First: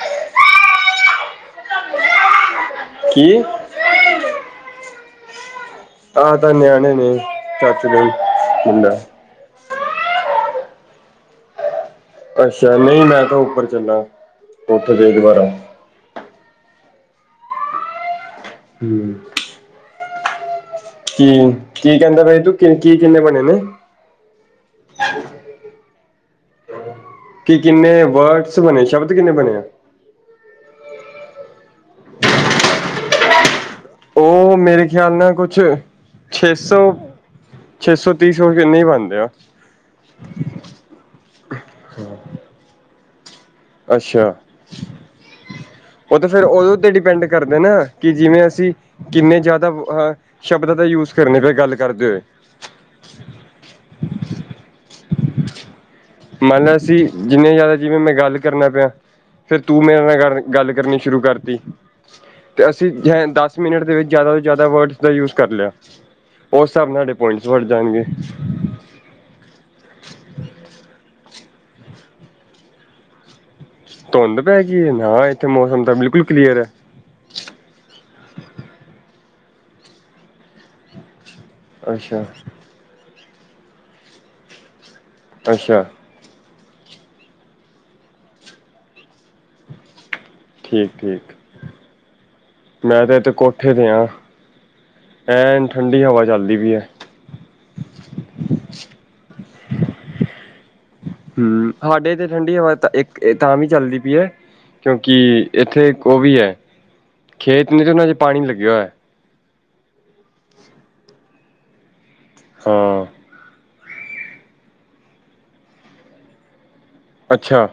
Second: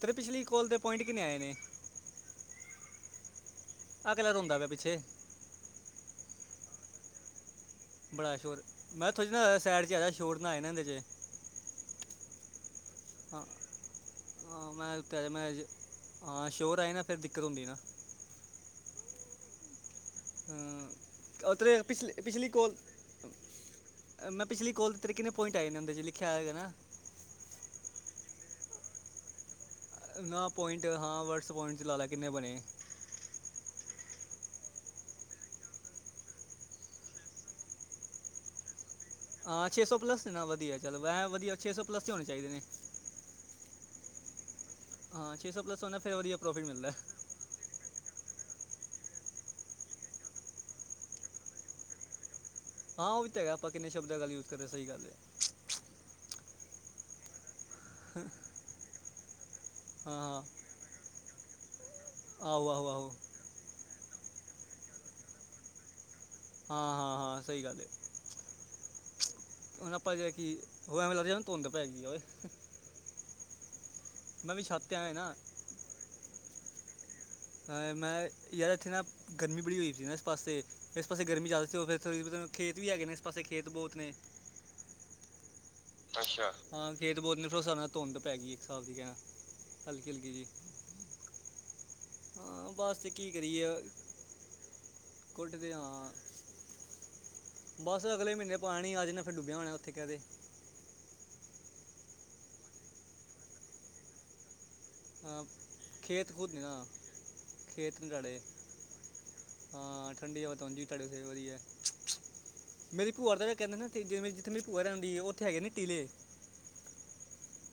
ਤੇਰੀ ਪਿਛਲੀ ਕੋਲ ਦੇ ਪੁਆਇੰਟ ਕਿੰਨੇ ਆਏ ਨੇ? ਕੀ? ਆ ਜਿਹੜਾ ਰੋਂਦਾ ਪਿਆ ਪਿੱਛੇ? ਆਹ ਤਾ ਨਿਆਣੇ ਨੇ ਚਾਚੂ ਦੇ ਬੜਾ ਸ਼ੋਰ, ਮੁੰਡਾ ਮੈਂ ਥੋੜ੍ਹੀ ਨਾ ਸਾਈਡ ਚ੍ਹ ਆਜਾ, ਸ਼ੋਰ ਨਾ ਆਏ ਨ ਇੰਦੇ ਚ। ਅੱਛਾ, ਨਹੀਂ ਮੈਂ ਤਾਂ ਹਾਂ, ਉੱਪਰ ਚੱਲਾਂ ਹਾਂ ਉੱਥ ਮੈਂ ਦੇ ਉੱਤੇ ਆ ਜਾ ਦੁਬਾਰਾ। ਮੈਂ ਜ- ਹਾਂ, ਸ਼ੋਰ ਆਏ ਨਾ ਫਿਰ ਦਿੱਕਤ ਹੁੰਦੀ ਨਾ। ਹੂੰ। ਹਾਂ, ਅਤਰ ਕੀ ਕਹਿੰਦਾ ਬਈ ਪਿਛਲੇ-ਪਿਛਲੀ ਤੂੰ ਕਿ ਕੋੌਲ ਕੀ ਕਿੰਨੇ ਬਣੇ ਨੇ ਮੈਂ ਪਿਛਲੀ ਕੋਲ ਤੇਰੇ ਕਿੰਨੇ ਪੁਆਇੰਟ ਆਏ ਨੇ, ਉਂਦੇ ਚ ਲਿਖਿਆ ਹੋਏਗਾ ਨਾ। ਕਿ ਕਿੰਨੇ ਵਰਡਸ ਬਣੇ, ਸ਼ਬਦ ਕਿੰਨੇ ਬਣੇ ਆ? ਨਾ ਪੁਆਇੰਟ ਹਾਂ ਵਡਜ਼ ਪੁਆਇੰਟ ਚ ਲਾ ਲੈ ਕਿੰਨੇ ਬਣੇ? ਉਹ ਮੇਰੇ ਖਿਆਲ ਨਾਲ ਕੁਛ ਛੇ ਸੌ ਛੇ ਸੌ ਤੀਸ [unintelligible] ਬਣਦੇ। ਆ ਹਾਂ, ਛੇ ਸੌ ਪਲੱਸ ਹੈ ਨਾ ਵਧੀਆ ਚੱਲੋ ਐ ਵਧੀਆ ਛੇ ਸੌ ਪਲੱਸ ਚ ਹੋਣੇ ਚਾਹੀਦੇ ਨੇ। ਅੱਛਾ? ਹਾਂ, ਛੇ ਸੌ ਪਲੱਸ ਦਾ ਫਿਰ ਉਹ ਤਾਂ ਵਧੀਆ ਪ੍ਰੋਫਿਟ ਉਹਦੇ ਉੱਤੇ ਮਿਲਦਾ। ਡਿਪੈਂਡ ਕਰਦੇ ਨਾ, ਕਿ ਜਿਵੇਂ ਅਸੀਂ ਕਿੰਨੇ ਜ਼ਿਆਦਾ ਅ ਸ਼ਬਦਾਂ ਦਾ ਯੂਜ ਕਰਨੇ ਪਏ ਗੱਲ ਕਰਦੇ ਹੋਏ। ਹਾਂ, ਉਹ ਵੀ ਤਾਂ ਹੈਗਾ ਆਪਾਂ ਕਿੰਨੇ ਸ਼ਬਦਾਂ ਗੱਲ ਯੂਜ ਕਰ ਰਹੇ ਸਹੀ ਗੱਲ ਏ। ਮੰਨ ਲਿਆ, ਅਸੀਂ ਜਿੰਨੇ ਜ਼ਿਆਦਾ ਜਿਵੇਂ ਮੈਂ ਗੱਲ ਕਰਨਾ ਪਿਆ ਫੇਰ ਤੂੰ ਮੇਰੇ ਹਾਂ ਨਾਲ ਹਾਂ ਗੱਲ ਕਰਨੀ ਸ਼ੁਰੂ ਕਰਤੀ। ਤੇ ਆਹੋ ਆਹੋ ਅਸੀਂ ਆਹੋ ਐ ਦਸ ਮਿੰਟ ਦੇ ਵਿੱਚ ਜ਼ਿਆਦਾ ਤੋਂ ਜ਼ਿਆਦਾ ਵਰਡਸ ਦਾ ਯੂਜ ਕਰ ਲਿਆ। ਉਸ ਹਾਂ ਹਿਸਾਬ ਨਾਲ ਤੁਹਾਡੇ ਹਾਂ ਹਾਂ ਪੁਆਇੰਟ ਸਹੀ ਬਣ ਗੱਲ ਹੈ ਜਾਣਗੇ। ਹੁਣ ਆਪਾਂ ਜਾਈਏ, ਓ, ਏ, ਐਵੇ ਲੱਗਦਾ ਧੁੰਦ ਪੈ ਗਈ ਓ, ਏ। ਧੁੰਦ ਪੈ ਗਈ ਛੱਤ ਹੈ ਆ, ਤੇ ਆਇਆ ਨਾ ਏਥੇ ਮੌਸਮ ਤਾਂ ਬਿਲਕੁਲ ਕਲੀਅਰ ਆ। ਅ, ਮੈਂ ਯਾਰ ਇੱਥੇ ਨਾ ਗਰਮੀ ਬੜੀ ਹੋਈ ਸੀ ਨਾ ਇਸ ਪਾਸੇ, ਇਸ ਪਾਸੇ ਗਰਮੀ ਜਾਦਾ ਤੇ ਫਿਰ ਅੱਛਾ ਏਥੇ ਖੇਤ ਵੀ ਹੈਗੇ ਨੇ, ਇਸ ਪਾਸੇ ਖੇਤ ਬੋਤ ਨੇ, ਅੱਛਾ। ਅੱਛ, ਹਾਂ ਖੇਤ ਬੋਤ ਨੇ ਫ਼ਿਰ ਉਸ ਹਿਸਾਬ ਨਾਲ ਧੁੰਦ ਪੈ ਗਈ, ਇਸ ਹਿਸਾਬ ਦੀ ਕਹਿਣਾ ਹਲਕੀ -ਹਲਕੀ ਜੀ। ਠੀਕ -ਠੀਕ ਹਾਂ ਬਸ ਮੈਂ ਤੇ ਕੀ ਏਥੇ ਕਰੀਏ ਕੋਠੇ ਤੇ ਆ। ਕੁੱਟ ਐਨ ਦੇ ਠੰਡੀ ਹਾਂ ਹਵਾ ਚੱਲਦੀ ਪਈ ਆ। ਬਸ ਅਗਲੇ ਮਹੀਨੇ ਪਾਣੀ ਆ ਜਾਨਾ, ਫਿਰ ਲੁਕੇਆ ਹੋਣਾ ਉੱਥੇ ਕਹਿਦੇ। ਹਮ ਸਾਡੇ ਤੇ ਠੰਡੀ ਹਵਾ ਤਾ ਇੱਕ-ਇੱਕ ਤਾਂ ਵੀ ਚੱਲਦੀ ਪਈ ਆ, ਹਾਂ ਕਿਉਂਕਿ ਇੱਥੇ ਇੱਕ ਉਹ ਖੇਤ ਵੀ ਐ, ਖੁਦ ਨੇ ਨਾ ਖੇਤ ਨੇ ਜਿਨਾ 'ਚ ਪਾਣੀ ਲੱਗੇਆ ਹੋਏਆ। ਹਾਂ ਠੰਡੀ ਹਵਾ ਤਾ ਉਂਜ ਈ ਤੁਹਾਡੇ ਫੇਰ ਵੱਧੀਆ, ਹਾਂ ਮੇਰੀ ਭੂਆ ਤਾ ਏ ਕਹਿੰਦੇ ਨੇ, ਜਿਵੇਂ ਜਿੱਥੇ ਮੇਰੀ ਭੂਆ ਰਹਿੰਦੇ ਈ, ਉਥੇ ਹੈਗੇ ਨੇ ਕਿਲੇ, ਅੱਛਾ।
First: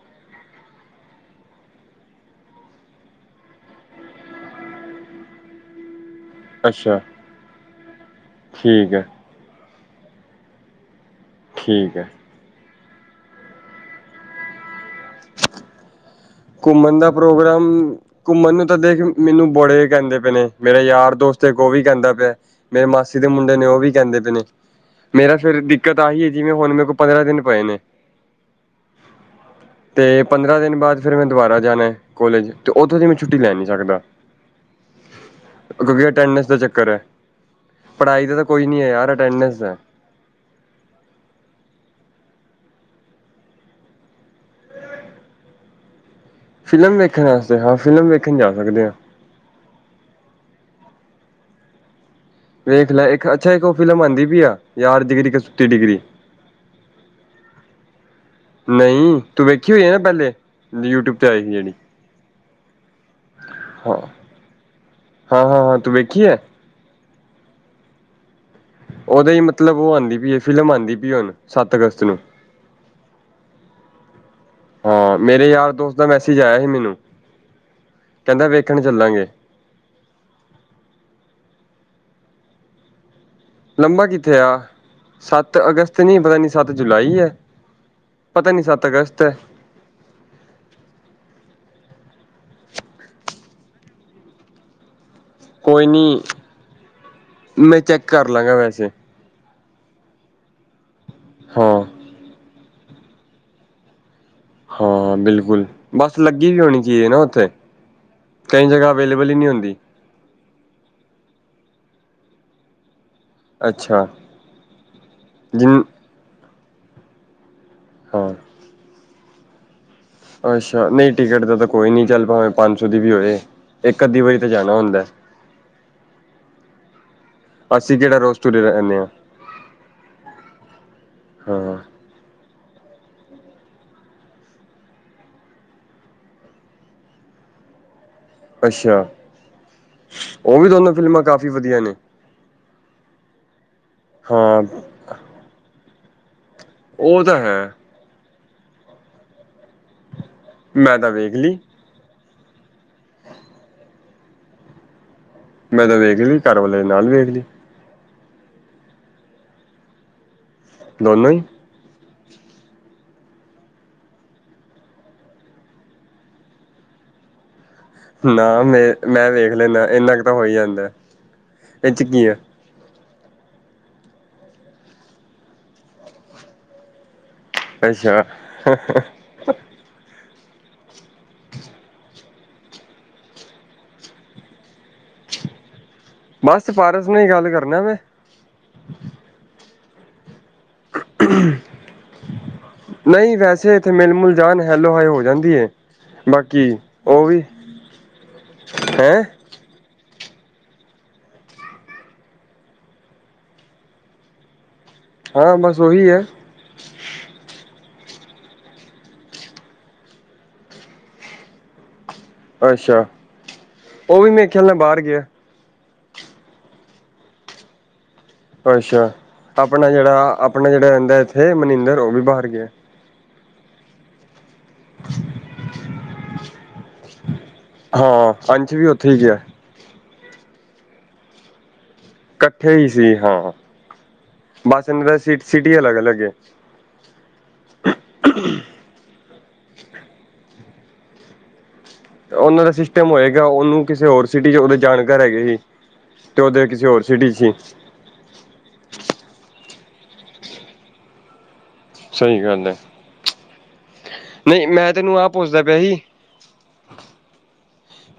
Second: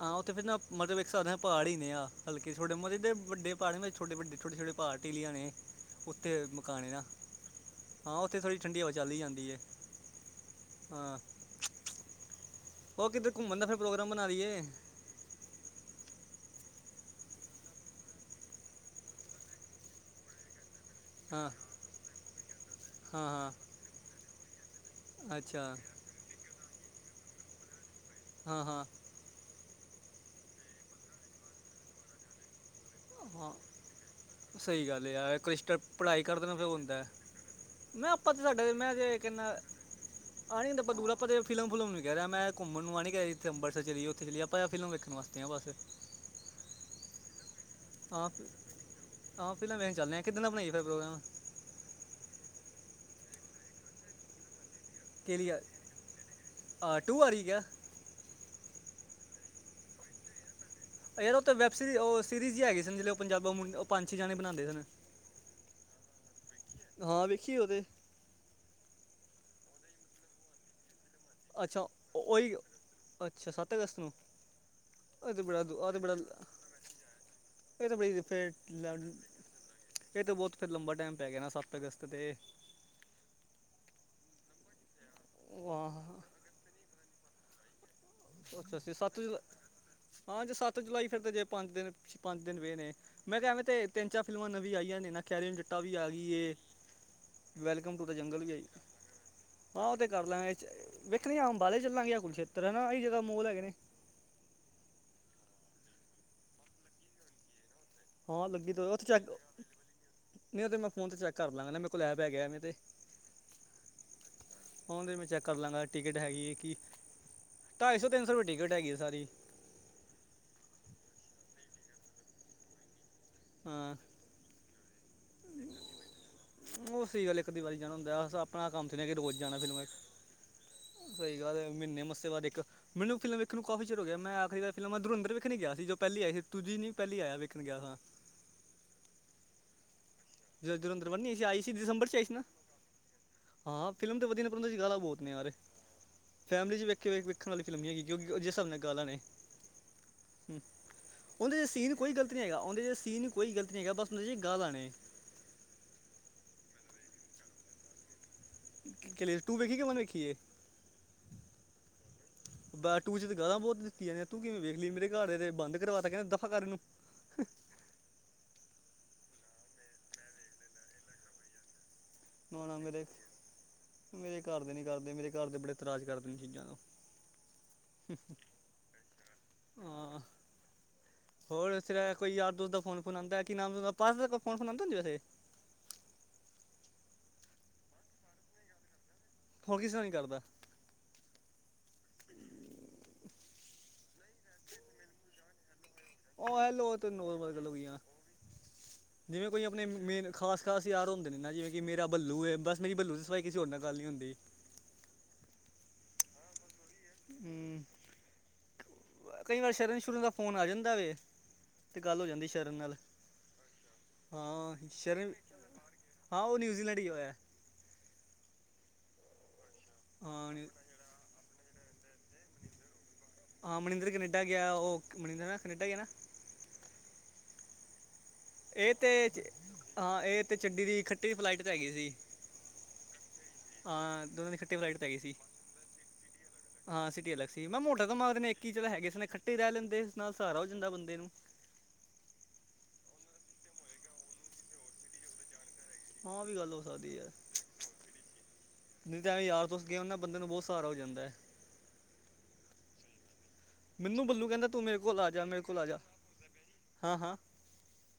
ਹਾਂ ਓਥੇ ਫੇਰ ਹਨਾ, ਮਤਲਬ ਇੱਕ ਹਿਸਾਬ ਨਾਲ ਪਹਾੜ ਹੀ ਇਨੇ ਆ, ਹਲਕੇ ਛੋਟੇ-ਮੋਟੇ ਜੇ-ਵੱਡੇ ਪਹਾੜ ਆ ਮੇਰੇ ਛੋਟੇ -ਵੱਡੇ, ਛੋਟੇ-ਛੋਟੇ। ਪਾਰਟੀ ਲਿਆਣੇ, ਉੱਥੇ ਮਕਾਣੇ ਆ ਅੱਛਾ ਨਾ, ਹਾਂ ਉੱਥੇ ਥੋੜ੍ਹੀ ਠੰਡੀ ਹਵਾ ਠੀਕ ਹੈ ਚੱਲ ਹੀ ਜਾਂਦੀ ਆ। ਹਾਂ ਠੀਕ ਐ। ਹੋਰ ਕੀਤੇ ਘੁੰਮਣ ਦਾ ਫਿਰ ਪ੍ਰੋਗਰਾਮ ਬਣਾ ਲਈਏ, ਘੁੰਮਣ ਦਾ ਪ੍ਰੋਗਰਾਮ, ਘੁੰਮਣ ਨੂੰ ਤਾਂ ਦੇਖ ਮੈਨੂੰ ਬੜੇ ਕਹਿੰਦੇ ਪਏ ਨੇ, ਮੇਰੇ ਯਾਰ, ਦੋਸਤ ਆ ਹਾਂ ਇੱਕ ਉਹ ਵੀ ਕਹਿੰਦਾ ਪਿਆ, ਮੇਰੀ ਮਾਸੀ ਦੇ ਹਾਂ ਮੁੰਡੇ ਨੇ ਹਾਂ ਉਹ ਵੀ ਕਹਿੰਦੇ ਪਏ ਨੇ, ਮੇਰਾ ਫੇਰ ਅੱਛਾ ਦਿੱਕਤ ਆਹੀ ਆ ਜਿਵੇਂ ਹੁਣ ਮੇਰੇ ਕੋਲ਼ ਪੰਦਰਾਂ ਦਿਨ ਪਏ ਨੇ, ਹਾਂ -ਹਾਂ ਤੇ ਪੰਦਰਾਂ ਦਿਨ ਬਾਅਦ ਫੇਰ ਮੈਂ ਦੁਬਾਰਾ ਜਾਣਾ। ਕੋਲੇਜ ਤੇ ਉੱਥੋਂ ਦੀ ਮੈਂ ਛੁੱਟੀ ਹਾਂ ਲੈ ਨਈ ਸਕਦਾ। ਸਹੀ ਗੱਲ ਏ ਯਾਰ, ਕਲਿਸਟਰ ਕਿਉਂਕਿ ਪੜ੍ਹਾਈ ਕਰ ਅਟੈਂਡੈਂਸ ਦੇਣਾ ਦਾ ਫਿਰ ਓ ਚੱਕਰ ਹੁੰਦਾ। ਹੈ ਮੈਂ ਪੜ੍ਹਾਈ ਆਪਾਂ ਦਾ ਤੇ ਤਾਂ ਕੋਈ ਸਾਡੇ ਨਹੀਂ ਹੈ ਮੈਂ ਯਾਰ ਤੇ ਕਿਹਿੰਨਾ ਅਟੈਂਡੈਂਸ ਦਾ ਆ ਨਹੀਂ ਹੁੰਦਾ ਆਪਾਂ ਦੂਰ ਆਪਾਂ ਘੁੰਮਣ ਨੂੰ ਆ ਨਹੀਂ ਕਹਿ ਰਿਹਾ ਇੱਥੇ ਅੰਮ੍ਰਿਤਸਰ ਚਲੀਏ ਉੱਥੇ ਚਲੀਏ ਆਪਾਂ ਫਿਲਮ ਵੇਖਣ ਵਾਸਤੇ ਆ ਬਸ ਫਿਲਮ ਵੇਖਣ ਵਾਸਤੇ ਹਾਂ ਫਿਲਮ ਹਾਂ ਵੇਖਣ ਫਿ- ਜਾ ਸਕਦੇ ਹਾਂ। ਹਾਂ ਫਿਲਮ ਵੇਖਣ ਚਲਦੇ ਆ, ਕਿੱਦਣ ਦਾ ਬਣਾਈਏ ਫੇਰ ਪ੍ਰੋਗਰਾਮ? ਵੇਖ ਲੈ, ਅੱਛਾ ਇੱਕ ਉਹ ਫਿਲਮ ਆਉਂਦੀ ਪਈ ਆ ਯਾਰ ਡਿਗਰੀ, ਕੇ ਲਈ ਕਸੁੱਤੀ ਡਿਗਰੀ। ਆ ਟੂ ਆ ਰਹੀ ਕਿਆ ਨਈ ਤੂੰ ਵੇਖੀ ਹੋਈ ਨਾ ਪਹਿਲੇ ਯੂਟਿਊਬ ਇਹ ਤੇ ਤਾਂ ਉਹ ਆਈ ਸੀ ਤਾਂ ਵੈਬ ਜਿਹੜੀ ਸੀਰੀ ਉਹ ਸੀਰੀਜ਼ ਹੀ ਹੈਗੀ ਸਨ ਜ ਪੰਜਾਬਾ ਮੁੰ ਉਹ ਹਾਂ ਪੰਜ ਛੇ ਜਾਣੇ ਬਣਾਂਦੇ ਸਨ, ਹਾਂ ਹਾਂ ਹਾਂ ਤੂੰ ਹੈ ਵੇਖੀ ਏ, ਹਾਂ ਵੇਖੀਏ ਉਹ ਤੇ। ਉਹਦਾ ਈ ਮਤਲਬ ਉਹ ਆਉਂਦੀ ਪਈ ਆ ਫਿਲਮ ਆਂਦੀ ਪਈ ਹੁਣ। ਸੱਤ ਅੱਛਾ ਅਗਸਤ ਨੂੰ ਉਹੀ, ਅੱਛਾ ਸੱਤ ਅਗਸਤ ਨੂੰ, ਹਾਂ, ਇਹ ਤਾਂ ਮੇਰੇ ਬੜਾ ਯਾਰ ਦੂ- ਆਹ ਦੋਸਤ ਤਾਂ ਦਾ ਬੜਾ ਮੈਸੇਜ ਆਇਆ ਸੀ ਮੈਨੂੰ। ਇਹ ਤਾਂ ਬੜੀ ਕਹਿੰਦਾ ਫੇਟ ਵੇਖਣ ਲ ਚੱਲਾਂਗੇ ਫੇਰ ਤਾਂ ਬਹੁਤ ਫੇਰ ਲੰਬਾ ਟਾਈਮ ਪੈ ਗਿਆ ਨਾ ਸੱਤ ਅਗਸਤ ਤੇ, ਲੰਬਾ ਕਿੱਥੇ ਆ, ਸੱਤ ਅਗਸਤ ਵਾਹ ਨੀ, ਪਤਾ ਨੀ ਸੱਤ ਜੁਲਾਈ ਆ। ਪਤਾ ਨੀ, ਅੱਛਾ ਸੱਤ ਸੀ ਅਗਸਤ ਜੁਲਾਈ ਹਾਂ ਜੇ ਸੱਤ ਜੁਲਾਈ, ਫਿਰ ਤਾਂ ਜੇ ਪੰਜ ਦਿਨ, ਪੰਜ ਦਿਨ ਪਏ ਨੇ। ਮੈਂ ਕਿਹਾਵੇਂ ਤੇ, ਤਿੰਨ ਚਾਰ ਫਿਲਮਾਂ ਨਵੀਂ ਆਈਆਂ ਨੇ ਨਾ ਕੈਰੀਨ ਚਿੱਟਾ ਕੋਈ ਵੀ ਆ ਗ, ਨੀ ਇਹ ਮੈਂ ਵੈਲਕਮ ਚੈੱਕ ਟੂ ਦ ਕਰ ਜੰਗਲ ਵੀ ਲਾਂਗਾ ਆਈ। ਵੈਸੇ ਆਹ ਉਹ ਤੇ ਕਰ ਲਾਂਗੇ, ਵੇਖਦੇ ਆ ਅੰਬਾਲੇ ਹਾਂ ਚੱਲਾਂਗੇ ਜਾਂ ਕੁਲ ਛੇਤਰ, ਇਹਹੀ ਜਗ੍ਹਾ ਮੋਲ ਹੈਗੇ ਨੇ। ਹਾਂ ਬਿਲਕੁਲ, ਬਸ ਲੱਗੀ ਵੀ ਹੋਣੀ ਚਾਹੀਜ਼ ਨਾ ਉੱਥੇ। ਹਾਂ ਕਈ ਲੱਗੀ ਤਾਂ ਜਗ੍ਹਾ, ਉੱਥੇ ਚੈੱਕ ਅਵੇਲੇਬਲ ਹੀ ਨਹੀਂੀ ਹੁੰਦੀ। ਨਹੀਂ ਉਹ ਤੇ ਮੈਂ ਫੋਨ ਤੇ ਚੈੱਕ ਕਰ ਲਾਂਗਾ, ਮਰੇਲੈਬ ਐਪ ਹੈ ਗਿਆਵੇ ਤੇ ਅੱਛਾ ਹ ਤੇ ਮੈਂ ਚੈੱਕ ਕਰ ਜਿਨ ਲਾਂਗਾ। ਟਿਕਟ ਹੈਗੀ ਹੈ ਕਿ, ਢਾਈ ਸੌ ਤਿੰਨ ਹਾਂ ਸੌ ਰੁਪਏ ਟਿਕਟ ਹੈਗੀ ਹੈ ਸਾਰੀ। ਅੱਛਾ, ਨਹੀਂ ਟਿਕਟ ਦਾ ਤਾਂ ਕੋਈ ਨਹੀਂ, ਚੱਲ ਭਾਵੇਂ ਪੰਜ ਸੌ ਦੀ ਵੀ ਹੋਵੇ, ਇੱਕ ਅੱਧੀ ਵਾਰੀ ਤਾਂ ਜਾਣਾ ਹੁੰਦਾ। ਹਮ। ਉਹ ਸਹੀ ਗੱਲ ਇੱਕ ਦੁ ਵਾਰੀ ਜਾਣਾ ਅਸੀਂ ਕਿਹੜਾ ਹੁੰਦਾ ਅ, ਰੋਜ਼ ਤੁਰੇ ਆਪਣਾ ਕੰਮ ਸੁ ਰਹਿੰਦੇ ਹਾਂ ਕਿ ਰੋਜ਼ ਜਾਣਾ ਫਿਲਮਾਂ ਵਿੱਚ ਸਹੀ ਗੱਲ, ਹਾਂ ਮਹੀਨੇ ਮੱਸੇ ਬਾਦ ਇੱਕ ਮੈਨੂੰ ਫਿਲਮ ਵੇਖਣ ਕਾਫ਼ੀ ਚਿਰ ਹੋ ਗਿਆ, ਮੈਂ ਆਖਰੀਾਰ ਫਿਲਮ ਅਧਰ ਧੁੰਰੰਦਰ ਵੇਖਣ ਗਿਆ ਸੀ। ਜੋ ਪਹਿਲੀ ਆਈ ਸੀ, ਤੁੂਂ ਨੀ ਪਹਿਲੀ ਆਇਆੇਖਣ ਗਿਆ ਸੀ। ਅੱਛਾ। ਉਹ ਵੀ 'ਜ ਦੋਨੋਂ ਦੁੂਰੰਧਰ 'ਨ ਫਿਲਮਾਂ ਨਹੀਂ, ਕਾਫੀ ਆਈਸੀ ਵਧੀਆ ਨੇ ਦਸੰਬਰ 'ਚ ਆਈ ਸੀ ਨਾ? ਹਾਂ ਫਿਲਮ ਤਾਂ ਵਧੀਆ ਨੇ, ਹਾਂ ਪਰਦਾ ਸੀ ਗਾਲਾਂ ਬਹੁਤ ਨੇ ਯਾਰ ਫੈਮਿਲੀ 'ਚ ਵੇਖਿਆ ਉਹ ਤਾਂ ਵੇਖਣ ਹੈ ਵਾਲੀ ਫਿਲਮ ਨਹੀਂ ਹੈਗੀ, ਕਿਉਂਕਿ ਉਸਜੇ ਹਿਸਾਬ ਨਾਲ ਗਾਲਾਂ ਨੇ। ਮੈਂ ਤਾਂ ਵੇਖ ਲਈ ਉਹਦੇ 'ਚ ਸੀਨ ਕੋਈ ਗ਼ਲਤ ਨਹੀਂ ਹੈਗਾ, ਉਹਦੇ 'ਚ ਸੀਨ ਕੋਈ ਗਲਤੀਤ ਨਹੀਂ ਹੈਗਾ, ਬਸ ਉਹਦੇ 'ਚ ਗਾਲ੍ਹਾਂ ਮੈਂ ਤਾਂ ਵੇਖਲੀ, ਘਰ ਵਾਲਾਲੇ ਦੇ ਨਾਲ ਵੇਖਲੀ ਚਲੀਏ ਟੂ ਵੇਖੀ, ਕਿਵੇ ਵਨ ਦੇਖੀ ਏ? ਦੋਨੋਂਂ ਬੈਟੂ 'ਚ ਤੇ ਗੱਲਾਂ ਬਹੁਤ ਦਿੱਤੀਆਂ ਨੇ, ਤੂੰ ਕਿਵੇਂ ਵੇਖ ਲਈ, ਮੇਰੇ ਘਰ ਦੇ ਤੇ ਬੰਦ ਕਰਵਾਤਾ, ਕਹਿੰਦੇ ਦਫ਼ਾਕਾਰਨ ਨੂੰ ਹ ਨਾ ਮੇ ਮੈਂ ਵੇਖ ਲੈਂਦਾ, ਇੰਨਾ ਕੁ ਤਾਂ ਹੋਈ ਜਾਂਦਾ, ਇਹ 'ਚ ਕੀ ਹੈ। ਨਾ ਨਾ, ਮੇਰੇ ਮੇਰੇ ਘਰ ਦੇ ਨੀ ਕਰਦੇ, ਮੇਰੇਰ ਦੇ ਬੜੇ ਤਰਾਜ ਕਰਦੇ ਨੇ ਚੀਜ਼ਾਂ ਤੋਂ ਅੱਛਾ। ਹਾਂ। ਹੋਰ ਫੇਰ ਕੋਈ ਯਾਰ ਦੋਸ ਦਾ ਫੋਨੋਨ ਆਂਦਾ, ਨਾਮ ਹੁੰਦਾ ਪਾਰਸ ਫੋ ਫੋਨਉਂਦਾੁੰ ਵੈਸੇ ਬਸ, ਪਾਰਸ ਨਾਲ ਗੱਲ ਕਰਨਾ ਮੈਂ ਹਣ ਕਿਸ, ਤਰ੍ਹਾਂ ਨ ਕਰਦਾ? ਨਹੀਂ ਵੈਸੇ ਇੱਥੇ ਮਿਲ ਮੁਲ ਜਾਣ, ਹੈਲੋ ਹਏ ਹੋ ਜਾਂਦੀ ਹੈ ਉਹ ਹੈ ਬਾਕੀ ਲੋ, ਤ ਉਹ ਨੋ ਵੀ ਮਲ ਗਈਆਂ ਹੈਂ ਜਿਵੇਂ ਕੋਈ ਆਪਣੇ ਮੇਨ ਖਾਸ, ਖਾਸ ਯਾਰ ਹੁੰਦੇ ਨੇ ਨਾ ਜਿਵੇਂ ਕਿ ਮੇਰਾ ਬੱਲੂ ਹੈ, ਬਸ ਮੇਰੀ ਬੱਲੂ ਦੀ ਸਫਾਈ, ਕਿਸੇ ਹੋਰ ਨਾਲ ਗੱਲ ਨਹੀਂ ਹੁੰਦੀ। ਹਾਂ, ਬਸ ਉਹੀ ਹੈ। ਹਮ। ਕਈ ਵਾਰ ਸ਼ਰਨ ਸ਼ੁਰਨ ਦਾ ਫੋਨ ਆ ਜਾਂਦਾ ਵ, ਤੇ ਗੱਲ ਹੋ ਜਾਂਦੀ ਸ਼ਰਨ ਨਾਲ, ਅੱਛਾ ਉਹ ਵੀ ਮੇਰੇ ਖਿਆਲ ਨਾਲ ਹਾਂ ਬਾਹਰ ਗਿਆ ਸ਼ਰਨ, ਹਾਂ ਉਹ ਨਿਊਜ਼ੀਲੈਂਡ ਗਿਆ ਹੋਇਆ। ਅੱਛਾ, ਆਪਣਾ ਜਿਹੜਾ, ਹਾਂ ਆਪਣਾ ਜਿਹੜਾ ਰਹਿੰਦਾ ਇੱਥੇ ਮਨਿੰਦਰ, ਉਹ ਵੀ ਬਾਹਰ ਗਿਆ। ਹਾਂ ਮਨਿੰਦਰ ਕਨੇਡਾ ਗਿਆ, ਉਹ ਮਨਿੰਦਰ ਨਾ ਕਨੇਡਾ ਗਿਆ ਨਾ? ਹਾਂ। ਅੰਸ਼ ਵੀ ਇਹ ਉੱਥੇ ਤੇ, ਹੀ ਗਿਆ ਹਾਂ ਇਹ ਤੇ ਚੱਡੀ ਦੀ ਖੱਟੀ ਦੀ ਫਲਾਈਟ ਤਾਂ ਹੈਗੀ ਸੀ। ਇਕੱਠੇ ਹੀ ਸੀ, ਹਾਂ ਹਾਂ ਦੋਨਾਂ ਦੀ ਖੱਟੀ ਬਸ ਫਲਾਈਟ ਇਹਨਾਂ 'ਤੇ ਦਾ ਹੈਗੀ ਸੀ ਸਿਟੀ ਅਲੱਗ ਅਲੱਗ ਨੇ। ਹਾਂ ਸਿਟੀ ਅਲੱਗ ਸੀ ਮੈਂ ਮੋਟੇ ਦਿਮਾਗ ਦੇ ਇੱਕ ਹੀ ਚ ਹੈਗੇ ਸੀ ਨੇ ਇਖੱਟੇ ਰਹਿ ਲੈਂਦੇ ਨਾਲ ਸਹਾਰ ਹੋ ਜਾਂਦਾ ਬੰਦੇ ਨੂੰ ਉਹਨਾਂ ਦਾ ਸਿਸਟਮ ਹੋਏਗਾ ਉਹਨੂੰ ਕਿਸੇ ਹੋਰ ਸਿਟੀ ਚ ਉਹਦੇ ਜਾਣਕਾਰ ਹੈਗੇ ਸੀ। ਤੇ ਹਾਂ ਵੀ ਉਹਦੇ ਗੱਲ ਹੋ ਕਿਸੇ ਹੋਰ ਸਕਦੀ ਸਿਟੀ ਯਾਰ ਚ ਸੀ। ਨਹੀਂ ਤਾਂ ਐਵੇਂ ਯਾਰ ਦੋਸਤ ਗਏ ਹੋ ਨਾ ਬੰਦੇ ਨੂੰ ਬਹੁਤ ਸਹਾਰਾ ਹੋ ਜਾਂਦਾ ਹੈ। ਸਹੀ ਗੱਲ ਹੈ। ਮੈਨੂੰ ਬੱਲੂ ਨਹੀਂ ਕਹਿੰਦਾ ਤੂੰ ਮੈਂ ਮੇਰੇ ਤੈਨੂੰ ਕੋਲ ਆ ਆਹ ਜਾ ਮੇਰੇ ਪੁੱਛਦਾ ਕੋਲ ਪਿਆ ਆ ਜਾ। ਸੀ ਹਾਂ- ਹਾਂ।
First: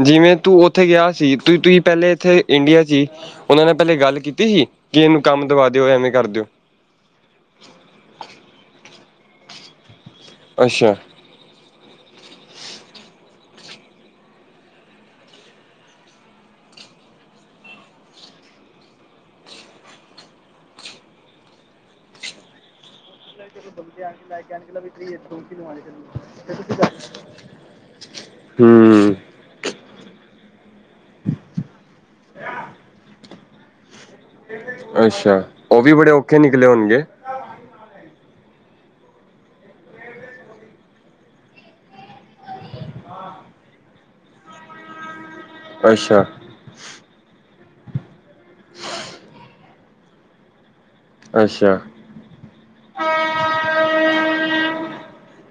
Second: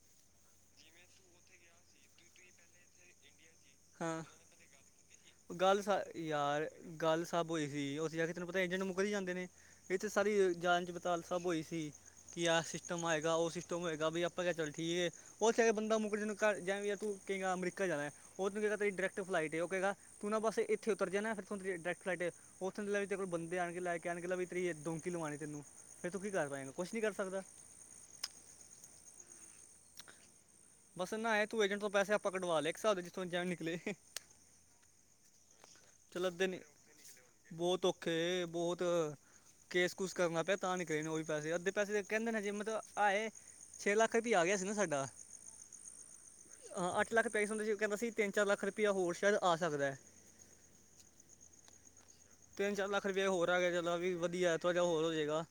ਜਿਵੇਂ ਤੂੰ ਉੱਥੇ ਗਿਆ ਸੀ ਤੁਸੀਂ ਪਹਿਲੇ ਇਥੇ ਇੰਡੀਆ ਸੀ ਉਹਨਾਂ ਨੇ ਪਹਿਲੇ ਗੱਲ ਹਾਂ ਕੀਤੀ ਸੀ। ਕਿਨੂੰ ਗੱਲ ਸ ਯਾਰ ਗੱਲ ਸਭ ਹੋਈ ਸੀ ਉਹ ਸੀ ਜਾ ਕੇ ਤੈਨੂੰ ਪਤਾ ਇੰਡੀਅਨ ਮੁੱਕਰ ਜਾਂਦੇ ਨੇ ਇੱਥੇ ਸਾਰੀ ਜਾਂਚ ਅੱਛਾ ਪੜਤਾਲ ਸਭ ਹੋਈ ਸੀ ਕਿ ਆਹ ਸਿਸਟਮ ਆਏਗਾ ਉਹ ਸਿਸਟਮ ਹੋਏਗਾ ਵੀ ਆਪਾਂ ਕ ਚੱਲ ਠੀਕ ਹੈ। ਉਥੇ ਬੰਦਾ ਮੁੱਕਰ ਕੇ ਜੇਨਾ ਘਰ ਜਾ ਵੀ ਤੂੰ ਕਹੇਗਾ ਅਮਰੀਕਾ ਜਾਣਾ ਉਹ ਤੂੰ ਹਗਾ ਤੇਰੀ ਡਾਇੈਕਟ ਫਲਾਈਟ ਉਹ ਕਹਗਾ ਤੂੰ ਨਾ ਬਸ ਇੱਥੇ ਉਤਰ ਜਾਣਾ ਫਿਰ ਤੂੰ ਡਾਇੈਕਟ ਫਲੈਟ ਹੈ। ਉੱਥੇ ਲ ਵੀ ਤੇਰੇ ਕੋਲ ਬੰਦੇ ਆਣ ਕੇ ਲੈ ਕੇ ਆਣਕੇ ਲੇਹ ਵੀ ਤੇਰੀ ਦੋਕੀ ਲਵਾਉਣੀ ਤੈਨੂੰ ਫੇਰ ਤੂੰ ਕੀ ਕਰ ਪਾਏਗਾ ਕੁਛ ਨਹੀਂ ਕਰ ਸਕਦਾ। ਹਮ ਬਸ ਨਾ ਹੈ ਤੂੰ ਏਜੰਟ ਤੋਂ ਪੈਸੇ ਆਪਾਂ ਕਢਵਾ ਲੈ ਸਕਦੇ ਜਿੱਥੋਂ ਜਾ ਨਿਕਲੇ ਅੱਛਾ ਉਹ ਵੀ ਬੜੇ ਔਖੇ ਚਲਦੇ ਨੇ ਨਿਕਲੇ ਹੋਣਗੇ ਬਹੁਤ ਔਖੇ ਬਹੁਤ ਕੇਸ ਕੁਸ ਕਰਨਾ ਪਿਆ ਤਾਂ ਨੀ ਕਰੇ ਉਹ ਵੀ ਪੈਸੇ ਅੱਧੇ ਪੈਸੇ ਕਹਿੰਦੇ ਨੇ ਜੇ ਮਤਲਬ ਆਏ ਛੇ ਲੱਖ ਰੁਪਇਆ ਆ ਗਿਆ ਸੀ ਨਾ ਸਾਡਾ ਅੱਛਾ। ਹਾਂ ਅੱਠ ਲੱਖ ਪੈਸ ਹੁੰਦੇ ਸੀ ਕਹਿੰਦਾ ਸੀ ਤਿੰਨ ਚਾਰ ਲੱਖ ਰੁਪਇਆ ਹੋਰ ਸ਼ਾਇਦ ਆ ਸਕਦਾ ਹੈ। ਅੱਛਾ। ਤਿੰਨ ਚਾਰ ਲੱਖ ਰੁਪਏ ਹੋਰ ਆ ਗਿਆ ਚੱਲ ਵੀ ਵਧੀਆ ਥੋੜ੍ਹਾ ਜਿਹਾ ਹੋਰ ਹੋ ਜਾਏਗਾ।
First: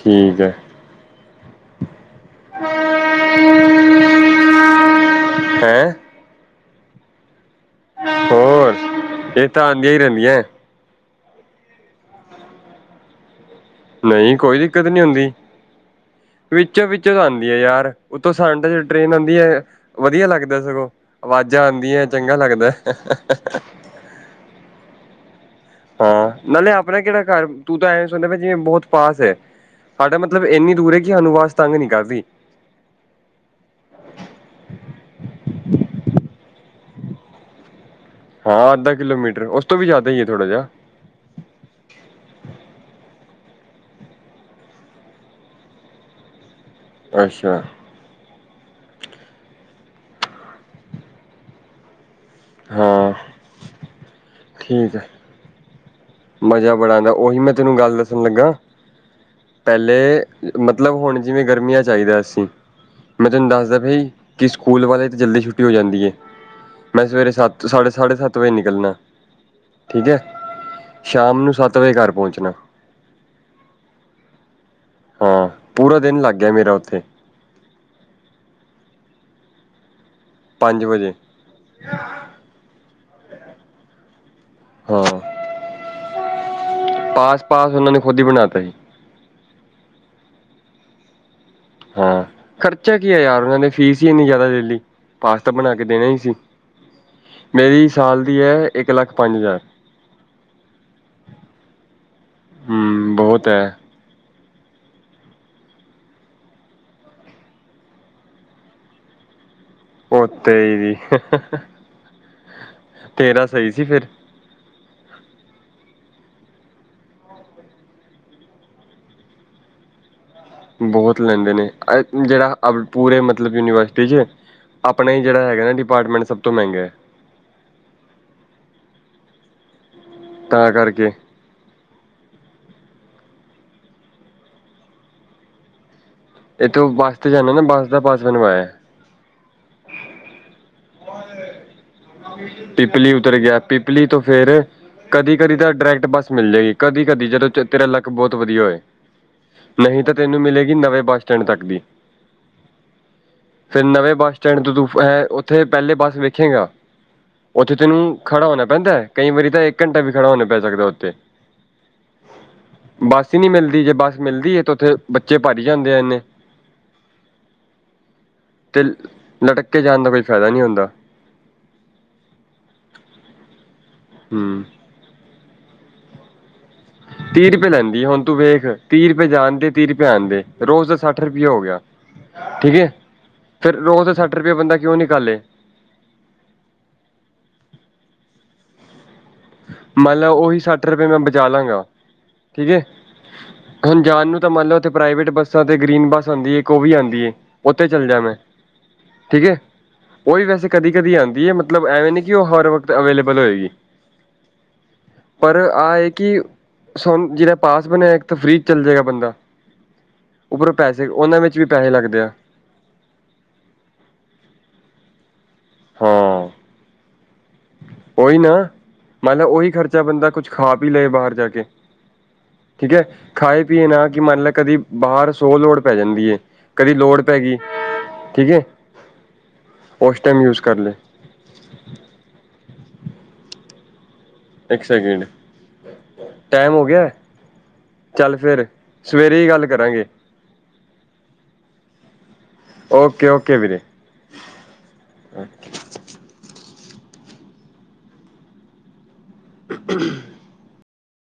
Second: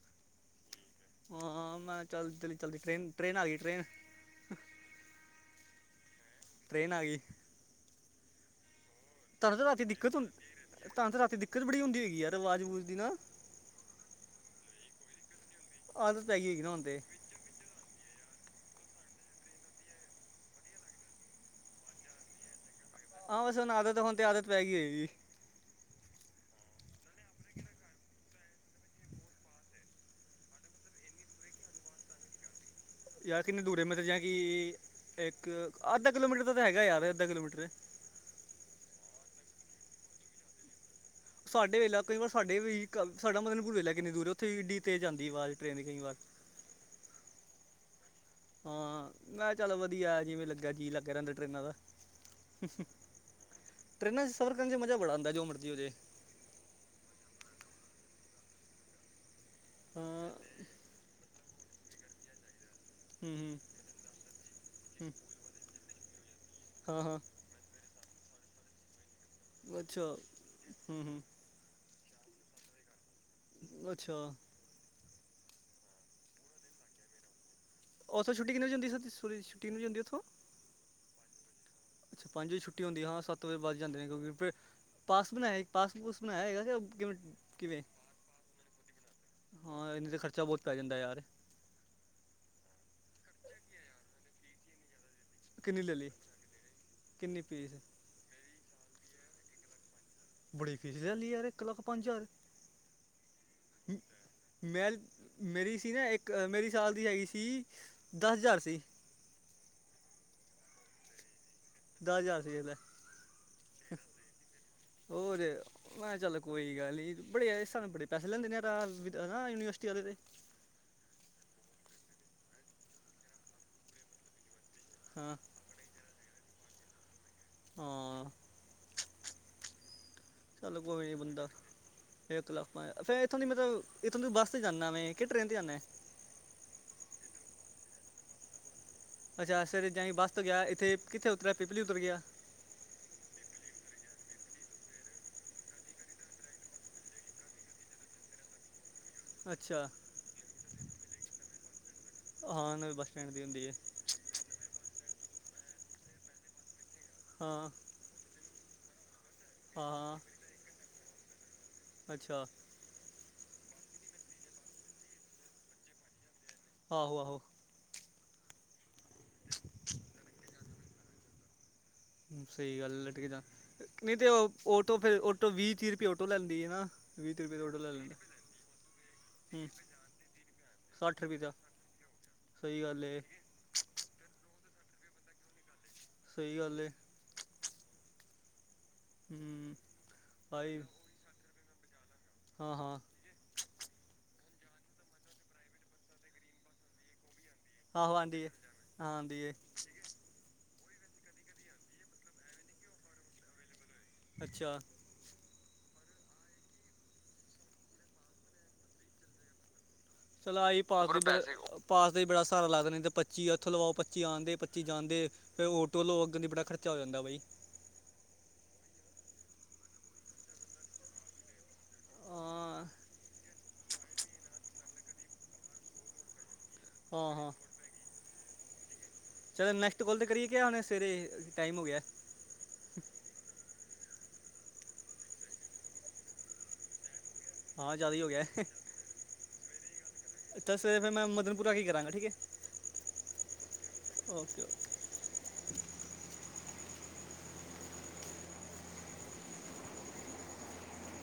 ਠੀਕ ਹੈ। ਹਾਂ ਮੈਂ ਕਿਹਾ ਚੱਲ ਚੱਲਦੀ ਟਨ ਟ੍ਰੇਨ ਆ ਗਈ ਟ੍ਰੇਨ ਹੈਂ! ਟ੍ਰੇਨ ਆਗੀ। ਹੋਰ ਇਹ ਤਾਂ ਤੁਹਾਨੂੰ ਰਾਤੀ ਆਉਂਦੀਆਂ ਹੀ ਦਿੱਕਤ ਹੁੰ ਰਹਿੰਦੀਆਂ ਤੁਹਾਨੂੰ ਰਾਤੀ ਦਿੱਕਤ ਬੜੀ ਹੁੰਦੀ ਹੈਗੀ ਯਾਰ ਆਵਾਜ਼ ਆਵੁਜ਼ ਦੀ ਨਾ ਨਹੀਂ ਕੋਈ ਦਿੱਕਤ ਨੀ ਹੁੰਦੀ ਆਦਤ ਪੈ ਗਈ ਹੈਗੀ ਨਾ ਹੁਣ ਵਿੱਚੋਂ ਤੇ ਵਿੱਚ ਤਾਂ ਆਉਂਦੀ ਆ ਯਾਰ ਉਤੋਂ ਸੁੰਡੇ ਟ੍ਰੇਨ ਆਉਂਦੀ ਹੈ ਵਧੀਆ ਲੱਗਦਾ ਸਗੋਂ ਆਵਾਜ਼ਾਂ ਆਉਂਦੀਆਂ ਚੰਗਾ ਲੱਗਦਾ ਹਾਂ ਬਸ ਹੁਣ ਆਦਤ ਹੁਣ ਤੇ ਆਦਤ ਪੈ ਗਈ ਹੈ ਜੀ ਹਾਂ ਨਾਲੇ ਆਪਣਾ ਕਿਹੜਾ ਘਰ ਤੂੰ ਤਾਂ ਐਵੇਂ ਸੁਣਿਆ ਜਿਵੇਂ ਬਹੁਤ ਪਾਸ ਹੈ ਸਾਡਾ ਮਤਲਬ ਇੰਨੀ ਦੂਰ ਹੈ ਕਿ ਸਾਨੂੰ ਆਵਾਜ ਤੰਗ ਨੀ ਕਰਦੀ। ਯਾਰ ਕਿੰਨੇ ਦੂਰ ਮਤਲਬ ਜਾਂ ਕਿ ਇੱਕ ਅੱਧਾ ਕਿਲੋਮੀਟਰ ਦਾ ਤਾਂ ਹੈਗਾ ਯਾਰ ਅੱਧਾ ਕਿਲੋਮੀਟਰ ਹਾਂ ਅੱਧਾ ਕਿਲੋਮੀਟਰ ਉਸ ਤੋਂ ਵੀ ਜ਼ਿਆਦਾ ਹੀ ਹੈ ਥੋੜਾ ਜਿਹਾ ਸਾਡੇ ਵੇਲਾ ਕਈ ਵਾਰ ਸਾਡੇ ਵੀ ਸਾਡਾ ਮਦਨਪੁਰ ਵੇਲਾ ਕਿੰਨੀ ਦੂਰ ਉੱਥੇ ਇੱਡੀ ਤੇ ਜਾਂਦੀ ਆਵਾਜ਼ ਟ੍ਰੇਨ ਕਈ ਵਾਰ ਅੱਛਾ। ਹਾਂ ਮੈਂ ਚੱਲ ਵਧੀਆ ਜਿਵੇਂ ਲੱਗਾ ਜੀਅ ਲੱਗ ਰਹਿੰਦਾ ਟਰੇਨਾਂ ਦਾ ਹਾਂ ਟਰੇਨਾਂ 'ਚ ਸਫ਼ਰ ਕਰਨ 'ਚ ਠੀਕ ਮਜ਼ਾ ਹੈ ਬੜਾ ਆਉਂਦਾ ਜੋ ਮਰਜ਼ੀ ਹੋ ਜਾ ਮਜ਼ਾ ਬੜਾ ਆਉਂਦਾ ਉਹੀ ਮੈਂ ਤੈਨੂੰ ਗੱਲ ਦੱਸਣ ਲੱਗਾ ਪਹਿਲੇ ਹਾਂ ਮਤਲਬ ਹੁਣ ਜਿਵੇਂ ਗਰਮੀਆਂ ਚਾਹੀਦਾ ਅਸੀਂ ਮੈਂ ਹੂੰ ਤੁਹਾਨੂੰ ਹੂੰ ਦੱਸਦਾ ਭਾਈ ਕਿ ਸਕੂਲ ਵਾਲੇ ਹੂੰ ਤਾਂ ਜਲਦੀ ਛੁੱਟੀ ਹੋ ਜਾਂਦੀ ਹੈ ਹਾਂ ਮੈਂ ਹਾਂ ਸਵੇਰੇ ਸੱਤ ਤੂੰ ਸਾਢੇ ਸਾਢੇ ਸੱਤ ਵਜੇ ਨਿਕਲਣਾ। ਅੱਛਾ। ਠੀਕ ਹੈ ਹੂੰ ਹੂੰ ਸ਼ਾਮ ਨੂੰ ਸੱਤ ਵਜੇ ਘਰ ਪੌਂਚਨਾ। ਅੱਛਾ। ਹਾਂ, ਪੂਰਾ ਦਿਨ ਲੱਗ ਗਿਆ ਮੇਰਾ ਓਥੇ। ਓਥੋਂ ਛੁੱਟੀ ਕਿੰਨੇ ਵਜੇ ਹੁੰਦੀ [unintelligible] ਛੁੱਟੀ ਕਿੰਨੇ ਵਜੇ ਹੁੰਦੀ ਓਥੋਂ। ਪੰਜ ਵਜੇ। ਅੱਛਾ ਪੰਜ ਵਜੇ ਛੱਟੀ ਹੁੰਦੀ, ਹਾਂ ਸੱਤ ਵਜ ਵੱਜ ਈ ਜਾਂਦੇ ਕਿਉਂਕਿ ਫੇਰ ਹਾਂ ਪਾਸ ਬਨਾਇਆ ਈ ਪਾਸ ਪੁਸ ਬਨਾਇਆ ਹੋਏਗਾ ਕੇ ਕਿਵ ਪਾਸ ਪਾਸ ਕਿਵੇਂ ਉਹਨਾਂ ਨੇ ਖੁਦ ਹੀ ਬਣਾ ਤਾ ਸੀ ਹਾਂ ਏਨੇ ਤੇ ਖਰਚਾ ਬੋਤ ਪੈ ਜਾਂਦੈ ਯਾਰ। ਹਾਂ ਖਰਚਾ ਕੀ ਏ ਯਾਰ ਓਨਾਂ ਨੇ ਫੀਸ ਈ ਇੰਨੀ ਜਾਦਾ ਲੈ ਲੀ। ਪਾਸ ਤਾ ਬਣਾ ਕਿੰਨੀ ਕੇ ਲੈ ਦੇਣਾ ਲਈ ਈ ਸੀ, ਕਿੰਨੀ ਫੀਸ ਮੇਰੀ ਸਾਲ ਦੀ ਐ ਇੱਕ ਲੱਖ ਪੰਜ ਹਜ਼ਾਰ। ਬੜੀ ਫੀਸ ਲੈ ਲੀ ਯਾਰ ਇੱਕ ਲੱਖ ਪੰਜ ਹਜ਼ਾਰ। ਹਮ ਬਹੁਤ ਹੈ ਮੈਂ ਮੇਰੀ ਸੀ ਨਾ ਇੱਕ ਮੇਰੀ ਸਾਲ ਦੀ ਹੈਗੀ ਸੀ ਦਸ ਹਜ਼ਾਰ ਸੀ। ਓ ਤੇਰੇ ਦੀ। ਦਸ ਹਜ਼ਾਰ ਸੀ ਵੇਖ ਤੇਰਾ ਸਹੀ ਸੀ ਲੈ, ਫਿਰ ਔਰ ਮੈਂ ਕਯਾ ਚੱਲ ਕੋਈ ਗੱਲ ਨੀ, ਬੜੇ ਇਸ ਹਿਸਾਬ ਨਾਲ ਬੜੇ ਪੈਸੇ ਲੈਂਦੇ ਨੇ ਐ ਤਾਂ ਹੈ ਨਾ ਯੂਨੀਵਰਸਿਟੀ ਵਾਲੇ ਤੇ। ਬੋਹਤ ਲੈਂਦੇ ਨੇ, [unintelligible] ਜੇੜਾ ਪੂਰੇ ਮਤਲਬ ਯੂਨੀਵਰਸਿਟੀ 'ਚ ਆਪਣਾ ਹੀ ਹਾਂ ਜੇੜਾ ਹੈਗਾ ਨਾ ਡਿਪਾਰਟਮੈਂਟ ਸਭ ਤੋਂ ਮਹਿੰਗਾ ਐ। ਹਾਂ, ਤਾਂ ਚਲੋ ਕੋਈ ਕਰਕੇ ਨੀ ਬੰਦਾ ਇੱਕ ਲੱਖ ਪੰਜ ਫਿਰ ਏਥੋਂ ਦੀ ਮਤਲਬ ਏਥੋਂ ਦੀ ਤੂੰ ਬੱਸ 'ਤੇ ਜਾਨਾਂ ਵੇਂ ਕਿ ਟਰੇਨ 'ਤੇ ਜਾਨਾਂ ਐ? ਏਥੋਂ ਬੱਸ ਤੇ ਜਾਂਨੇ ਨਾ, ਬੱਸ ਦਾ ਪਾਸ ਬਨਵਾਇਆ। ਅੱਛਾ ਸਵੇਰੇ ਜਾਈ ਬੱਸ ਤੋਂ ਗਿਆ ਏਥੇ ਕਿੱਥੇ ਉਤਰਿਆ ਪੀਪਲੀ ਉਤਰ ਗਿਆ। ਪੀਪਲੀ ਉਤਰ ਗਿਆ, ਪੀਪਲੀ ਤੋਂ ਫੇਰ ਕਦੀ ਕਦੀ ਤਾਂ ਡਾਇਰੈਕਟ ਬੱਸ ਮਿਲ ਜੇਗੀ, ਕਦੀ ਕਦੀ ਜਦੋਂ ਤੇਰਾ ਲੱਕ ਬੋਤ ਵਧੀਆ ਹੋਏ। ਅੱਛਾ ਨਹੀਂ ਤਾਂ ਤੈਨੂੰ ਮਿਲੇਗੀ ਨਵੇਂ ਬੱਸ ਸਟੈਂਡ ਤੱਕ ਦੀ। ਹਾਂ ਨਵੇਂ ਬੱਸ ਸਟੈਂਡ ਦੀ ਹੁੰਦੀ ਏ। ਫਿਰ ਨਵੇਂ ਬੱਸ ਸਟੈਂਡ ਤੋਂ ਤੂੰ ਐ ਓਥੇ ਪੈਲੇ ਬੱਸ ਵੇਖੇਗਾਂ। ਹਾਂ ਓਥੇ ਤੈਨੂੰ ਖੜਾ ਹੋਣਾ ਪੈਂਦਾ, ਕਈ ਵਾਰੀ ਤਾਂ ਇੱਕ ਹਾਂ ਘੰਟਾ ਵੀ ਹਾਂ, ਖੜਾ ਹੋਣਾ ਪੈ ਸਕਦਾ ਓਥੇ। ਅੱਛਾ। ਬੱਸ ਈ ਨੀ ਮਿਲਦੀ ਜੇ ਬੱਸ ਮਿਲਦੀ ਏ ਤੇ ਓਥੇ ਬੱਚੇ ਭਰੀ ਜਾਂਦੇ ਇਨੇ। ਆਹੋ ਆਹੋ। ਅਤੇ ਲਟਕ ਕੇ ਜਾਨ ਦਾ ਕੋਈ ਫੈਦਾ ਨੀ ਹੁੰਦਾ। ਸਈ ਗੱਲ ਲਟਕੇ ਜਾਨ ਨਈ ਤੇ ਓ ਹੂੰ ਓਟੋ ਫਿਰ ਓਟੋ ਵੀਹ ਤੀਹ ਰੁਪਏ ਓਟੋ ਲੈਂਦੀ ਏ ਨਾ। ਵੀਹ ਤੀਹ ਦਾ ਰੁਪਏ ਆਟੋ ਲੈ ਲੈਂਦੀ ਲੈਂਦਾ ਹੁਨ ਤੂੰ ਵੇਖ ਤੀਹ ਰੁਪਏ ਜਾਨ ਹੂੰ ਦੇ ਤੀਹ ਰੁਪਏ ਆਨ ਦੇ ਰੋਜ਼ ਤਾਂ ਸੱਠ ਰੁਪਇਆ ਹੋ ਗਿਆ। ਠੀਕ ਸਈ ਹੈ ਗੱਲ ਏ। ਫਿਰ ਰੋਜ਼ ਡਾ ਸੱਠ ਰੁਪਏ ਬੰਦਾ ਕਿਉਂ ਨਿਕਾਲੇ। ਸਈ ਗੱਲ ਏ। ਹੂੰ ਮੰਨ ਲੈ ਓਹੀ ਭਾਈ ਸੱਠ ਰੁਪਏ ਮੈਂ ਬਚਾ ਲਾਂਗਾ ਠੀਕ ਹਾਂ ਏ। ਹਾਂ ਹੁਨ ਜਾਨ ਨੂੰ ਤਾਂ ਮੰਨ ਲੈ ਓਥੇ ਪ੍ਰਾਈਵੇਟ ਬੱਸਾਂ ਤੇ ਗ੍ਰੀਨ ਬੱਸ ਆਂਦੀ ਐ ਇੱਕ ਓ ਵੀ ਆਂਦੀ ਐ। ਓ ਤੇ ਚੱਲ ਆਹੋ ਜਾ ਮੈਂ ਆਉਂਦੀ ਹੈ ਹਾਂ ਠੀਕ ਆਉਂਦੀ ਹੈ ਏ। ਓ ਵੀ ਵੈਸੇ ਕਦੀ ਕਦੀ ਆਂਦੀ ਏ ਮਤਲਬ ਐਵੇਂ ਨਈ ਕਿ ਓ ਹਰ ਵਕਤ ਅਵੇਲੇਬਲ ਹੋਏਗੀ। ਅੱਛਾ। ਪਰ ਆਹ ਏ ਕਿ ਸੋਨ ਜੇੜਾ ਪਾਸ ਬਨਿਆ ਇੱਕ ਤੇ ਫ੍ਰਰੀ ਚ ਚੱਲ ਜੇਗਾ ਬੰਦਾ। ਚੱਲ ਆਹ ਉੱਪਰੋਂ ਹੀ ਪਾਸ ਦੇ ਉਹਨਾਂ ਪੈਸੇ, ਵਿੱਚ ਵੀ ਪਾਸ ਦਾ ਲੱਗਦੇ ਵੀ ਆ ਬੜਾ ਸਹਾਰਾ ਲਾਗਦੇਿੰਦੇ, ਪੱਚੀ ਹੱਥ ਲਵਾਓ, ਪੱਚੀ ਆਉਂਦੇ, ਪੱਚੀ ਜਾਂਦੇ, ਫਿਰ ਆਟੋ ਲਓ, ਅੱਗੇ ਦੀ ਹਾਂ ਬੜਾ ਖਰਚਾ ਹੋ ਜਾਂਦਾ ਬਾਈ। ਉਹੀ ਨਾ, ਮੰਨ ਲ ਉਹੀ ਖਰਚਾ ਬੰਦਾ, ਕੁੱਛ ਖਾ ਪੀ ਲਏ ਬਾਹਰ ਜਾ ਕੇ ਹਾਂ ਠੀਕ ਹੈ, ਖਾ ਪੀਏ ਨਾ ਕਿ ਮੰਨ ਲੈ, ਕਦੀ ਬਾਹਰ ਸੌ ਲੋੜ ਪੈ ਜਾਂਦੀ ਹੈ ਕਦੀ ਲੋੜ ਹਾਂ ਪੈ ਹਾਂ ਗਈ, ਠੀਕ ਹੈ, ਚਲੋ ਨੈਕਸਟ ਉਸ ਕਾਲ ਤੇ ਟਾਈਮ ਕਰੀਏ ਯੂਜ ਕਿ ਕਰ ਹੁਣੇ ਲਏ। ਸਵੇਰੇ ਟਾਈਮ ਹੋ ਗਿਆ। ਇੱਕ ਸੈਕਿੰਡ, ਟਾਈਮ ਹੋ ਗਿਆ? ਹਾਂ ਜ਼ਿਆਦਾ ਹੀ ਹੋ ਚੱਲ ਗਿਆ ਹੈ। ਫੇਰ, ਸਵੇਰੇ ਹੀ ਗੱਲ ਕਰਾਂਗੇ। ਤਾਂ ਫ ਫਿਰ ਮੈਂ, ਮਦਨਪੁਰਾ ਕੀ ਕਰਾਂਗਾ, ਠੀਕ ਹੈ। ਓਕੇ ਓਕੇ, ਵੀਰੇ। Okay, okay. ਹ